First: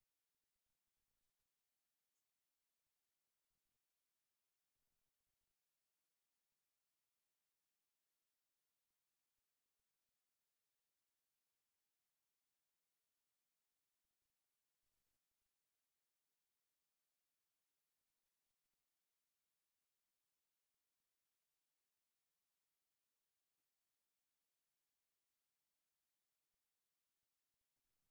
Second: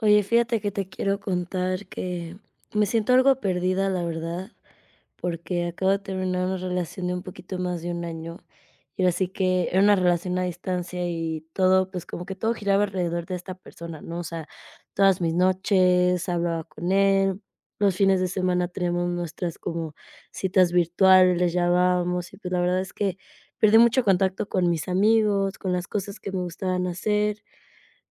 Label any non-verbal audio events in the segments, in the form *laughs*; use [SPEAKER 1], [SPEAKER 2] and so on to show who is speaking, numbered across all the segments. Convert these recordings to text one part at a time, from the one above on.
[SPEAKER 1] Oye, fíjate que te quiero contar que me siento algo perdida, la verdad, porque acabo de terminar una relación de un poquito más de un año. Y ahora sí que era una relación a distancia y todo, pues como que todo giraba alrededor de esta persona, ¿no? O sea, todas mis noches hablaba con él, los fines de semana tenemos nuestras como citas virtuales, les llamábamos, y pues la verdad es que perdí mucho contacto con mis amigos, con las cosas que me gustaban hacer.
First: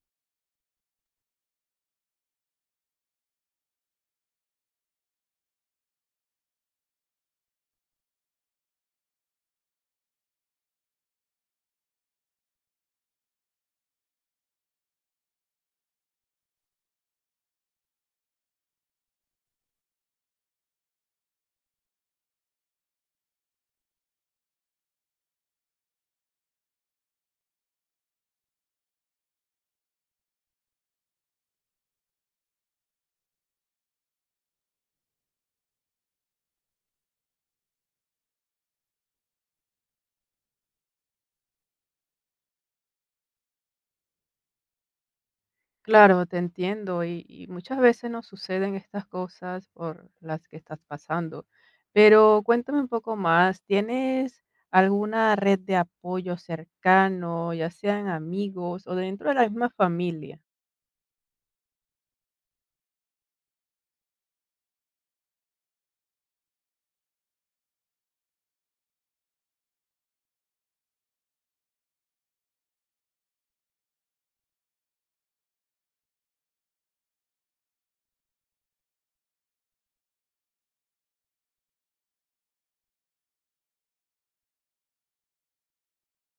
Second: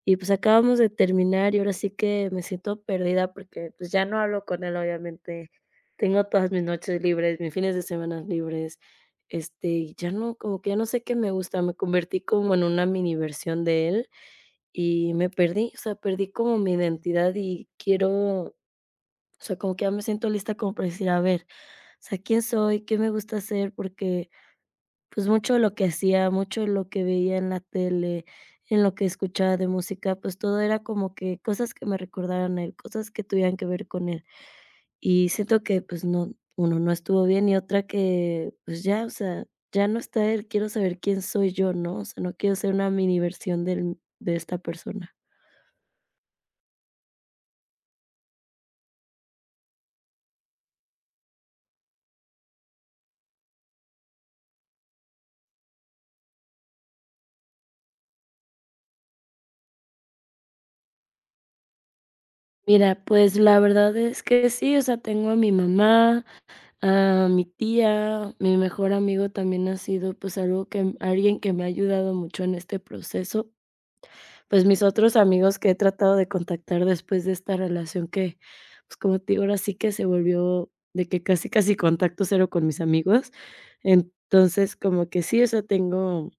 [SPEAKER 1] Y, pues, acabamos de terminar y ahora sí que me siento perdida porque, pues, ya no hablo con él, obviamente. Tengo todas mis noches libres, mis fines de semana libres, este, y ya no, como que ya no sé qué me gusta. Me convertí como en una mini versión de él y me perdí, o sea, perdí como mi identidad y quiero, o sea, como que ya me siento lista como para decir, a ver, o sea, ¿quién soy? ¿Qué me gusta hacer? Porque, pues, mucho de lo que hacía, mucho de lo que veía en la tele, en lo que escuchaba de música, pues, todo era como que cosas que me recordaran a él, cosas que tuvieran que ver con él. Y siento que, pues, no, uno, no estuvo bien, y otra que, pues, ya, o sea, ya no está él, quiero saber quién soy yo, ¿no? O sea, no quiero ser una mini versión del de esta persona.
[SPEAKER 2] Claro, te entiendo y muchas veces nos suceden estas cosas por las que estás pasando. Pero cuéntame un poco más, ¿tienes alguna red de apoyo cercano, ya sean amigos o dentro de la misma familia?
[SPEAKER 1] Mira, pues, la verdad es que sí, o sea, tengo a mi mamá, a mi tía, mi mejor amigo también ha sido, pues, algo que alguien que me ha ayudado mucho en este proceso. Pues, mis otros amigos que he tratado de contactar después de esta relación que, pues, como te digo, ahora sí que se volvió de que casi, casi contacto cero con mis amigos. Entonces, como que sí, o sea, tengo,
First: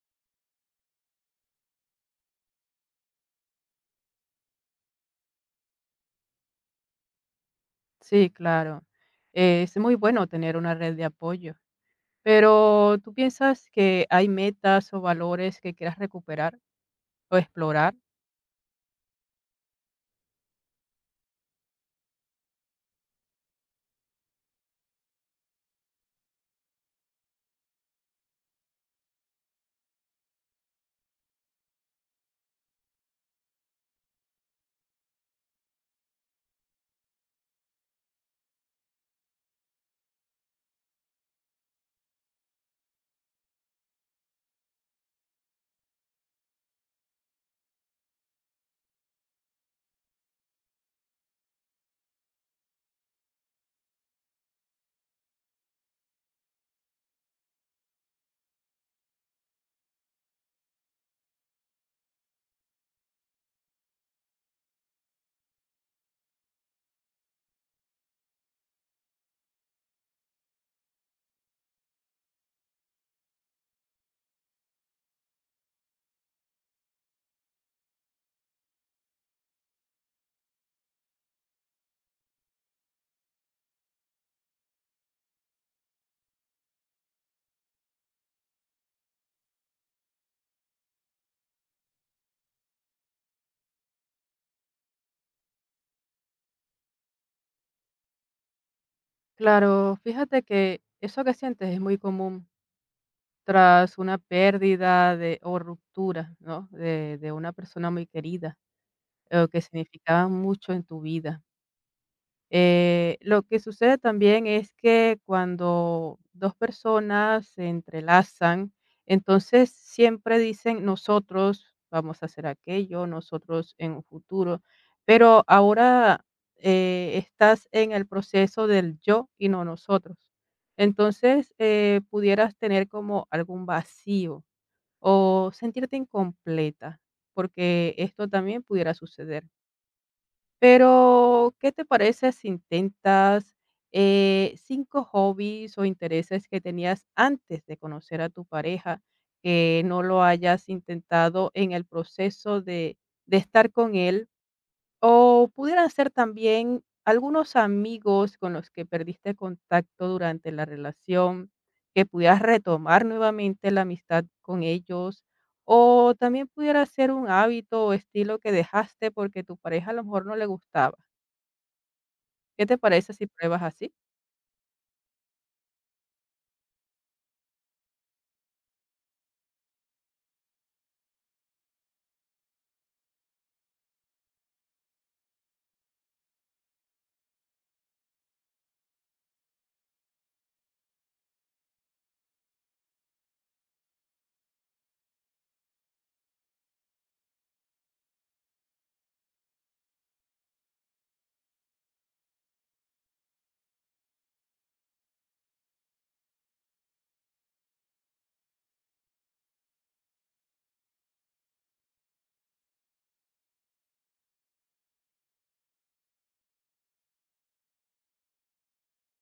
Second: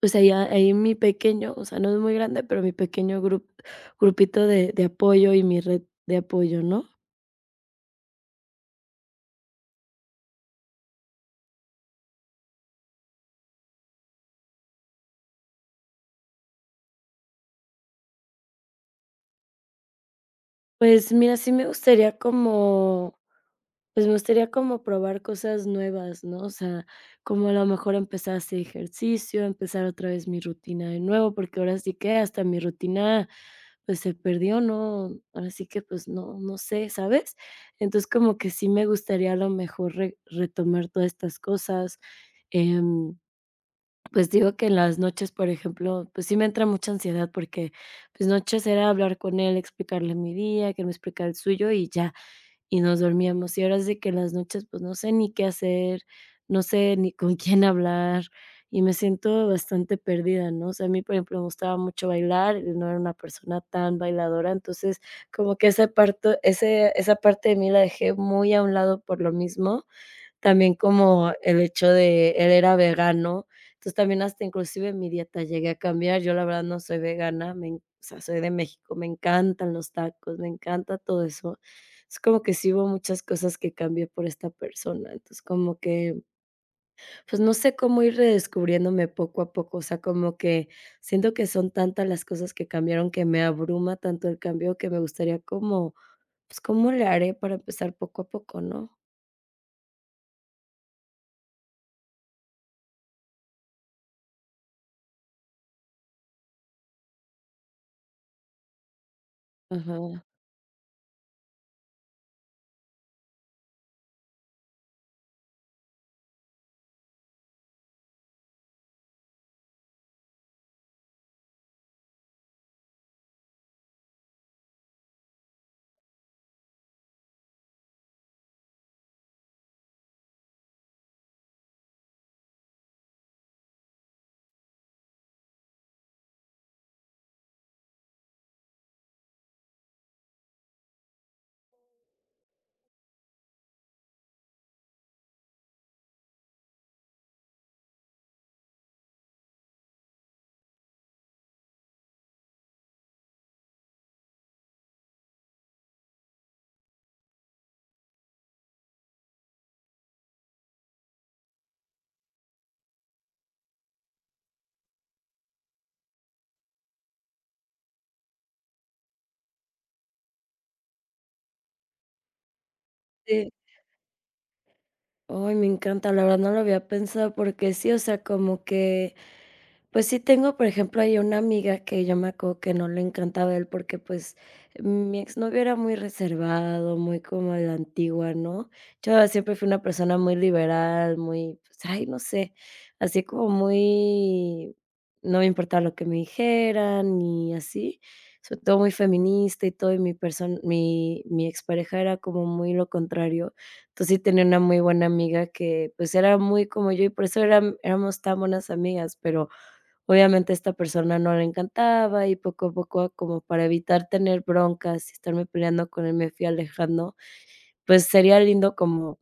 [SPEAKER 1] pues, ahí ahí mi pequeño, o sea, no es muy grande, pero mi pequeño grupito de apoyo y mi red de apoyo, ¿no?
[SPEAKER 2] Sí, claro. Es muy bueno tener una red de apoyo. Pero ¿tú piensas que hay metas o valores que quieras recuperar o explorar?
[SPEAKER 1] Pues, mira, me gustaría como probar cosas nuevas, ¿no? O sea, como a lo mejor empezar a hacer ejercicio, empezar otra vez mi rutina de nuevo, porque ahora sí que hasta mi rutina, pues, se perdió, ¿no? Ahora sí que, pues, no sé, ¿sabes? Entonces, como que sí me gustaría a lo mejor re retomar todas estas cosas. Em, pues, digo que en las noches, por ejemplo, pues, sí me entra mucha ansiedad porque, pues, noches era hablar con él, explicarle mi día, que me explicara el suyo y ya y nos dormíamos. Y ahora es de que en las noches, pues, no sé ni qué hacer, no sé ni con *laughs* quién hablar, y me siento bastante perdida, ¿no? O sea, a mí, por ejemplo, me gustaba mucho bailar, y no era una persona tan bailadora, entonces como que esa parte de mí la dejé muy a un lado por lo mismo, también como el hecho de él era vegano, entonces también hasta inclusive mi dieta llegué a cambiar. Yo la verdad no soy vegana, me en o sea, soy de México, me encantan los tacos, me encanta todo eso. Es como que sí hubo muchas cosas que cambié por esta persona. Entonces, como que, pues, no sé cómo ir redescubriéndome poco a poco. O sea, como que siento que son tantas las cosas que cambiaron que me abruma tanto el cambio que me gustaría como, pues, ¿cómo le haré para empezar poco a poco, no?
[SPEAKER 2] Claro, fíjate que eso que sientes es muy común. Tras una pérdida de o ruptura, ¿no? De una persona muy querida, o que
[SPEAKER 1] Ajá.
[SPEAKER 2] significaba mucho en tu vida. Lo que sucede también es que cuando 2 personas se entrelazan, entonces siempre dicen: "Nosotros vamos a hacer aquello, nosotros en un futuro", pero ahora, estás en el proceso del yo y no nosotros. Entonces, pudieras tener como algún vacío o sentirte incompleta, porque esto también pudiera suceder. Pero ¿qué te parece si intentas 5 hobbies o intereses que tenías antes de conocer a tu pareja, que no lo hayas intentado en el proceso de estar con él? O pudieran ser también algunos amigos con los que perdiste contacto durante la relación, que pudieras retomar nuevamente la amistad con ellos, o también pudiera ser un hábito o estilo que dejaste porque tu pareja a lo mejor no le gustaba. ¿Qué te parece si
[SPEAKER 1] Sí.
[SPEAKER 2] pruebas así?
[SPEAKER 1] Ay, me encanta, la verdad no lo había pensado porque sí, o sea, como que, pues sí tengo, por ejemplo, hay una amiga que yo me acuerdo que no le encantaba él porque pues mi exnovio era muy reservado, muy como a la antigua, ¿no? Yo siempre fui una persona muy liberal, muy, pues, ay, no sé, así como muy, no me importaba lo que me dijeran y así, sobre todo muy feminista y todo, y mi persona, mi expareja era como muy lo contrario. Entonces, sí tenía una muy buena amiga que, pues, era muy como yo, y por eso eram éramos tan buenas amigas, pero obviamente a esta persona no le encantaba, y poco a poco, como para evitar tener broncas y estarme peleando con él, me fui alejando. Pues, sería lindo como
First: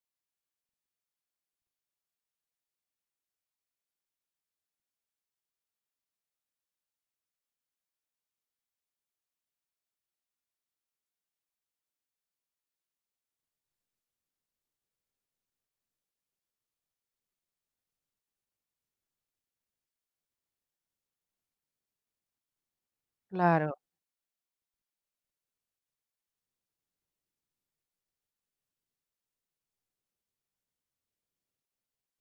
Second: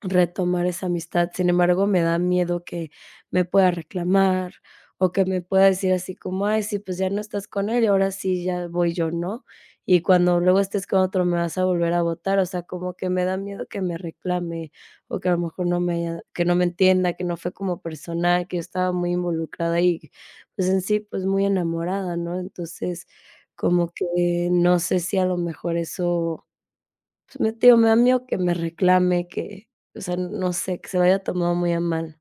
[SPEAKER 1] retomar esa amistad. Sin embargo, me da miedo que me pueda reclamar o que me pueda decir así como, ay, sí, pues ya no estás con él y ahora sí ya voy yo, ¿no? Y cuando luego estés con otro me vas a volver a votar, o sea, como que me da miedo que me reclame o que a lo mejor que no me entienda, que no fue como personal, que yo estaba muy involucrada y pues en sí, pues muy enamorada, ¿no? Entonces,
[SPEAKER 2] Claro.
[SPEAKER 1] como que no sé si a lo mejor eso, pues, me digo, me da miedo que me reclame, que, o sea, no sé, que se lo haya tomado muy a mal.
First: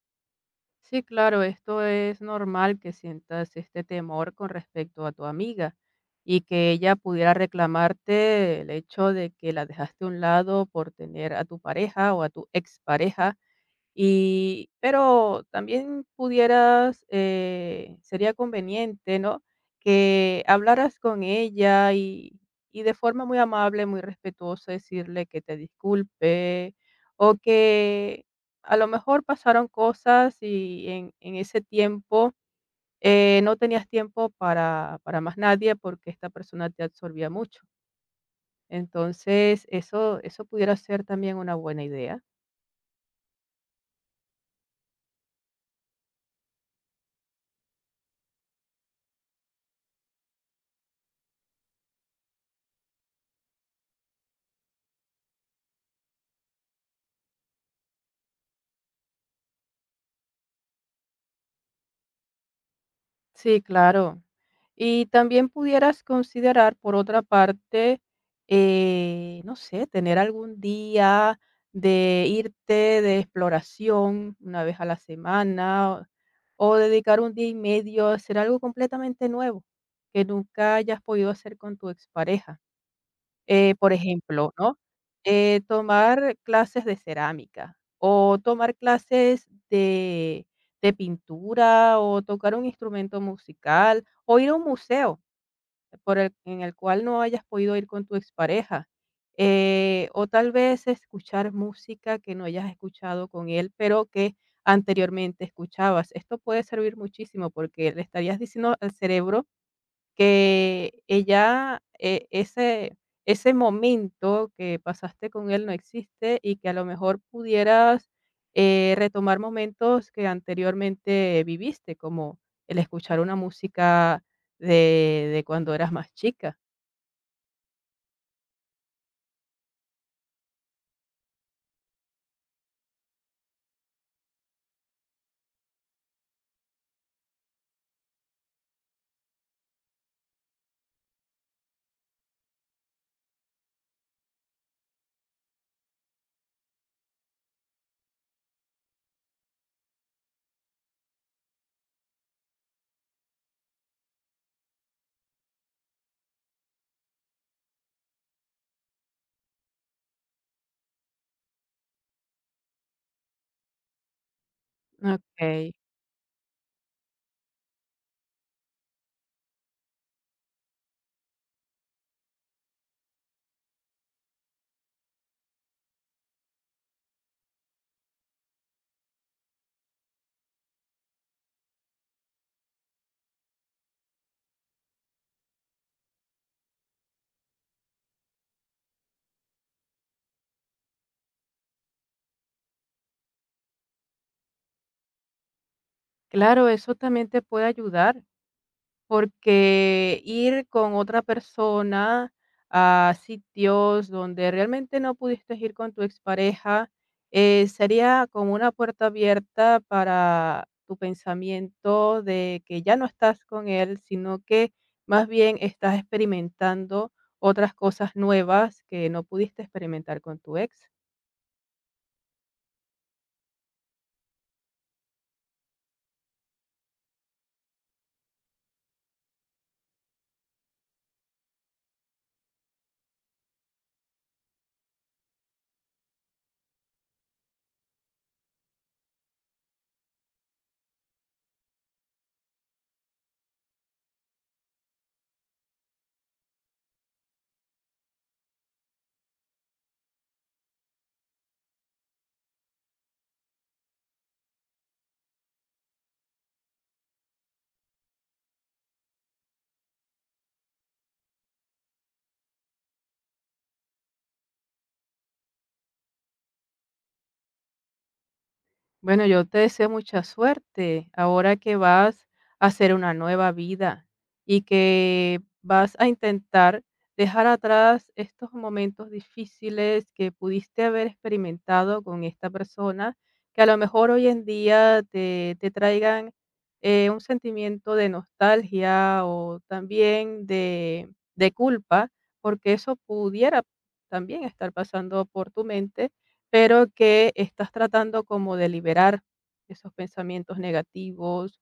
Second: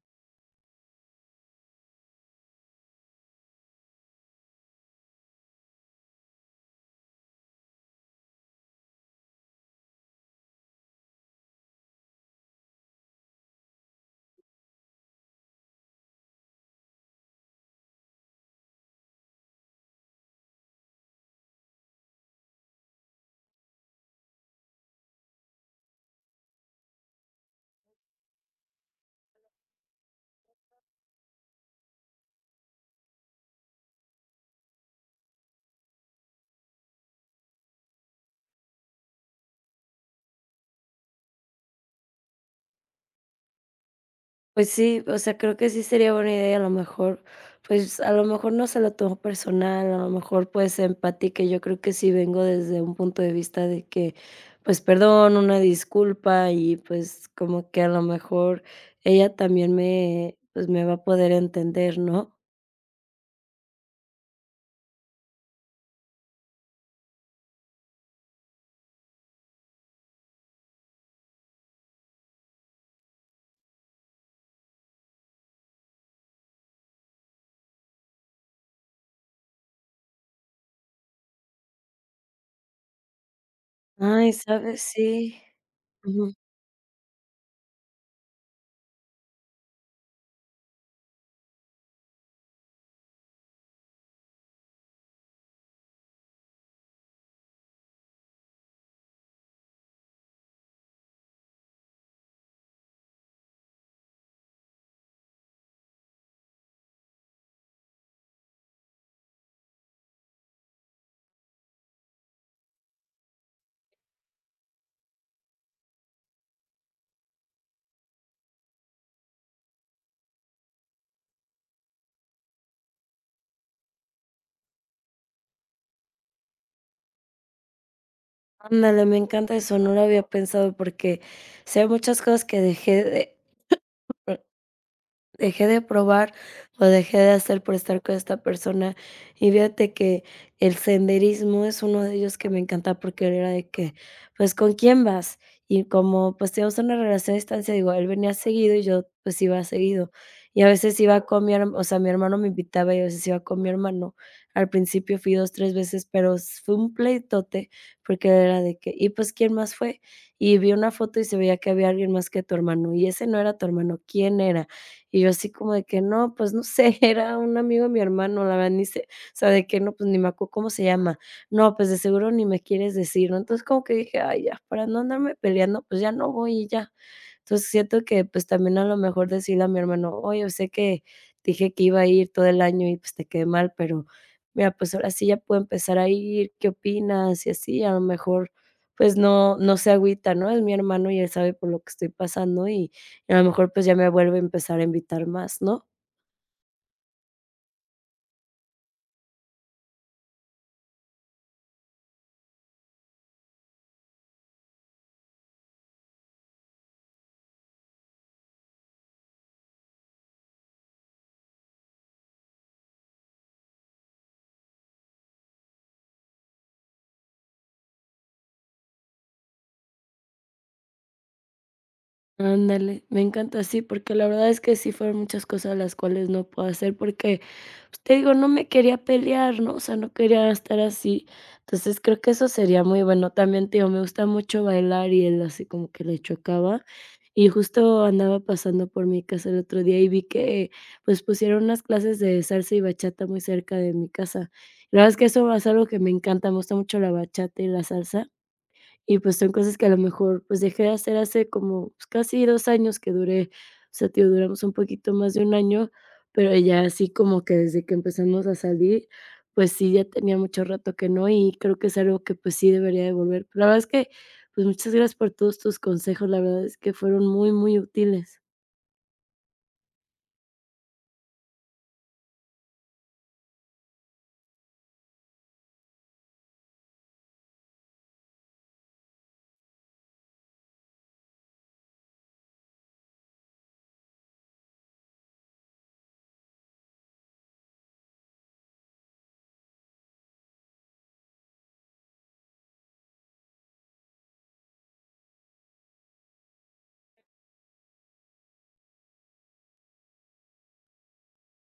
[SPEAKER 2] Sí, claro, esto es normal que sientas este temor con respecto a tu amiga y que ella pudiera reclamarte el hecho de que la dejaste a un lado por tener a tu pareja o a tu expareja y pero también pudieras, sería conveniente, ¿no?, que hablaras con ella y de forma muy amable, muy respetuosa, decirle que te disculpe, o que a lo mejor pasaron cosas y en ese tiempo, no tenías tiempo para más nadie porque esta persona te absorbía mucho. Entonces, eso pudiera ser también una buena idea.
[SPEAKER 1] Pues sí, o sea, creo que sí sería buena idea, a lo mejor, pues, a lo mejor no se lo tomo personal, a lo mejor, pues, empatiqué, yo creo que sí vengo desde un punto de vista de que, pues, perdón, una disculpa y, pues, como que a lo mejor ella también me, pues, me va a poder entender, ¿no?
[SPEAKER 2] Sí, claro. Y también pudieras considerar, por otra parte, no sé, tener algún día de irte de exploración una vez a la semana o dedicar un día y medio a hacer algo completamente nuevo que nunca hayas podido hacer con tu expareja. Por
[SPEAKER 1] Ay,
[SPEAKER 2] ejemplo, ¿no?
[SPEAKER 1] ¿sabes? Sí.
[SPEAKER 2] Tomar clases de cerámica o tomar clases de pintura o tocar un instrumento musical o ir a un museo por el en el cual no hayas podido ir con tu expareja, o tal vez escuchar música que no hayas escuchado con él, pero que anteriormente escuchabas. Esto puede servir muchísimo porque le estarías diciendo al cerebro que ella, ese ese momento que pasaste con él no existe y que a lo mejor pudieras, retomar momentos que anteriormente viviste, como el escuchar una música de cuando eras más chica.
[SPEAKER 1] Ándale, me encanta eso, no lo había pensado porque sí hay muchas cosas que dejé de probar, o dejé de hacer por estar con esta persona. Y fíjate que el senderismo es uno de ellos que me encanta, porque era de que, pues, ¿con quién vas? Y como, pues, teníamos una relación a distancia, digo, él venía seguido y yo, pues, iba seguido. Y a veces iba con mi hermano me invitaba y a veces iba con mi hermano. Al principio fui 2 3 veces, pero s fue un pleitote, porque era de que: "¿Y, pues, quién más fue?". Y vi una foto y se veía que había alguien más que tu hermano. "¿Y ese no era tu hermano? ¿Quién era?". Y yo así como
[SPEAKER 2] Okey.
[SPEAKER 1] de que no, pues no sé, *laughs* era un amigo de mi hermano, la verdad ni sé, o sea, de que no, pues ni me acuerdo cómo se llama. No, pues de seguro ni me quieres decir, ¿no? Entonces como que dije, ay, ya, para no andarme peleando, pues ya no voy y ya. Entonces, siento que, pues, también a lo mejor decirle a mi hermano: "Oye, sé que te dije que iba a ir todo el año y, pues, te quedé mal, pero mira, pues, ahora sí ya puedo empezar a ir, ¿qué opinas?", y así, a lo mejor, pues, no se agüita, ¿no? Es mi hermano y él sabe por lo que estoy pasando y a lo mejor, pues, ya me vuelve a empezar a invitar más, ¿no?
[SPEAKER 2] Claro, eso también te puede ayudar. Porque ir con otra persona a sitios donde realmente no pudiste ir con tu expareja, sería como una puerta abierta para tu pensamiento de que ya no estás con él, sino que más bien estás experimentando otras cosas nuevas que no pudiste experimentar con tu ex.
[SPEAKER 1] Ándale, me encanta, sí, porque la verdad es que sí fueron muchas cosas las cuales no puedo hacer porque, pues, te digo, no me quería pelear, ¿no? O sea, no quería estar así. Entonces, creo que eso sería muy bueno. También, te digo, me gusta mucho bailar y él así como que le chocaba. Y justo andaba pasando por mi casa el otro día y vi que, pues, pusieron unas clases de salsa y bachata muy cerca de mi casa. La verdad es que eso es algo que me encanta, me gusta mucho la bachata y la salsa. Y, pues, son cosas que a lo mejor, pues, dejé de hacer hace como, pues, casi 2 años que duré, o sea, tío duramos un poquito más de un año, pero ya así como que desde que empezamos a salir, pues sí, ya tenía mucho rato que no, y creo que es algo que, pues, sí debería de volver. Pero la verdad es que, pues, muchas gracias por todos tus consejos, la verdad es que fueron muy, muy útiles.
[SPEAKER 2] Bueno, yo te deseo mucha suerte ahora que vas a hacer una nueva vida y que vas a intentar dejar atrás estos momentos difíciles que pudiste haber experimentado con esta persona, que a lo mejor hoy en día te traigan un sentimiento de nostalgia o también de culpa, porque eso pudiera también estar pasando por tu mente pero que estás tratando como de liberar esos pensamientos negativos,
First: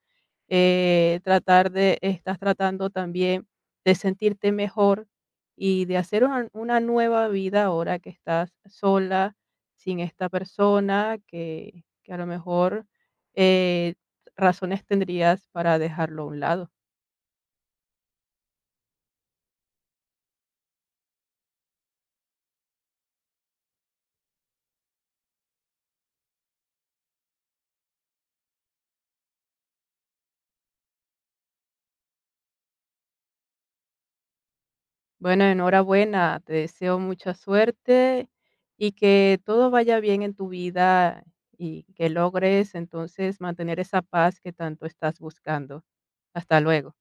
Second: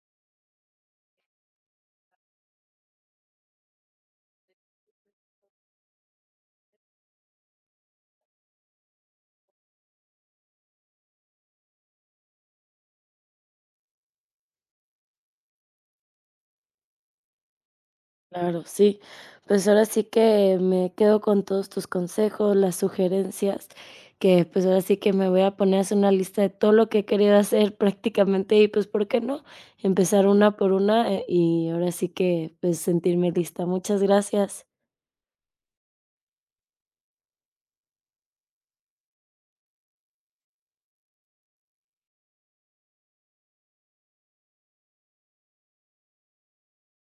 [SPEAKER 2] tratar de estás tratando también de sentirte mejor y de hacer una nueva vida ahora que estás sola, sin esta persona, que a lo mejor eh, razones tendrías para dejarlo a un lado.
[SPEAKER 1] Claro, sí. Pues ahora sí que me quedo con todos tus consejos, las sugerencias, que pues ahora sí que me voy a poner a hacer una lista de todo lo que he querido hacer *laughs* prácticamente y pues, ¿por qué no? Empezar una por una, y ahora sí que pues sentirme lista. Muchas gracias.
[SPEAKER 2] Bueno, enhorabuena, te deseo mucha suerte y que todo vaya bien en tu vida y que logres entonces mantener esa paz que tanto estás buscando. Hasta luego.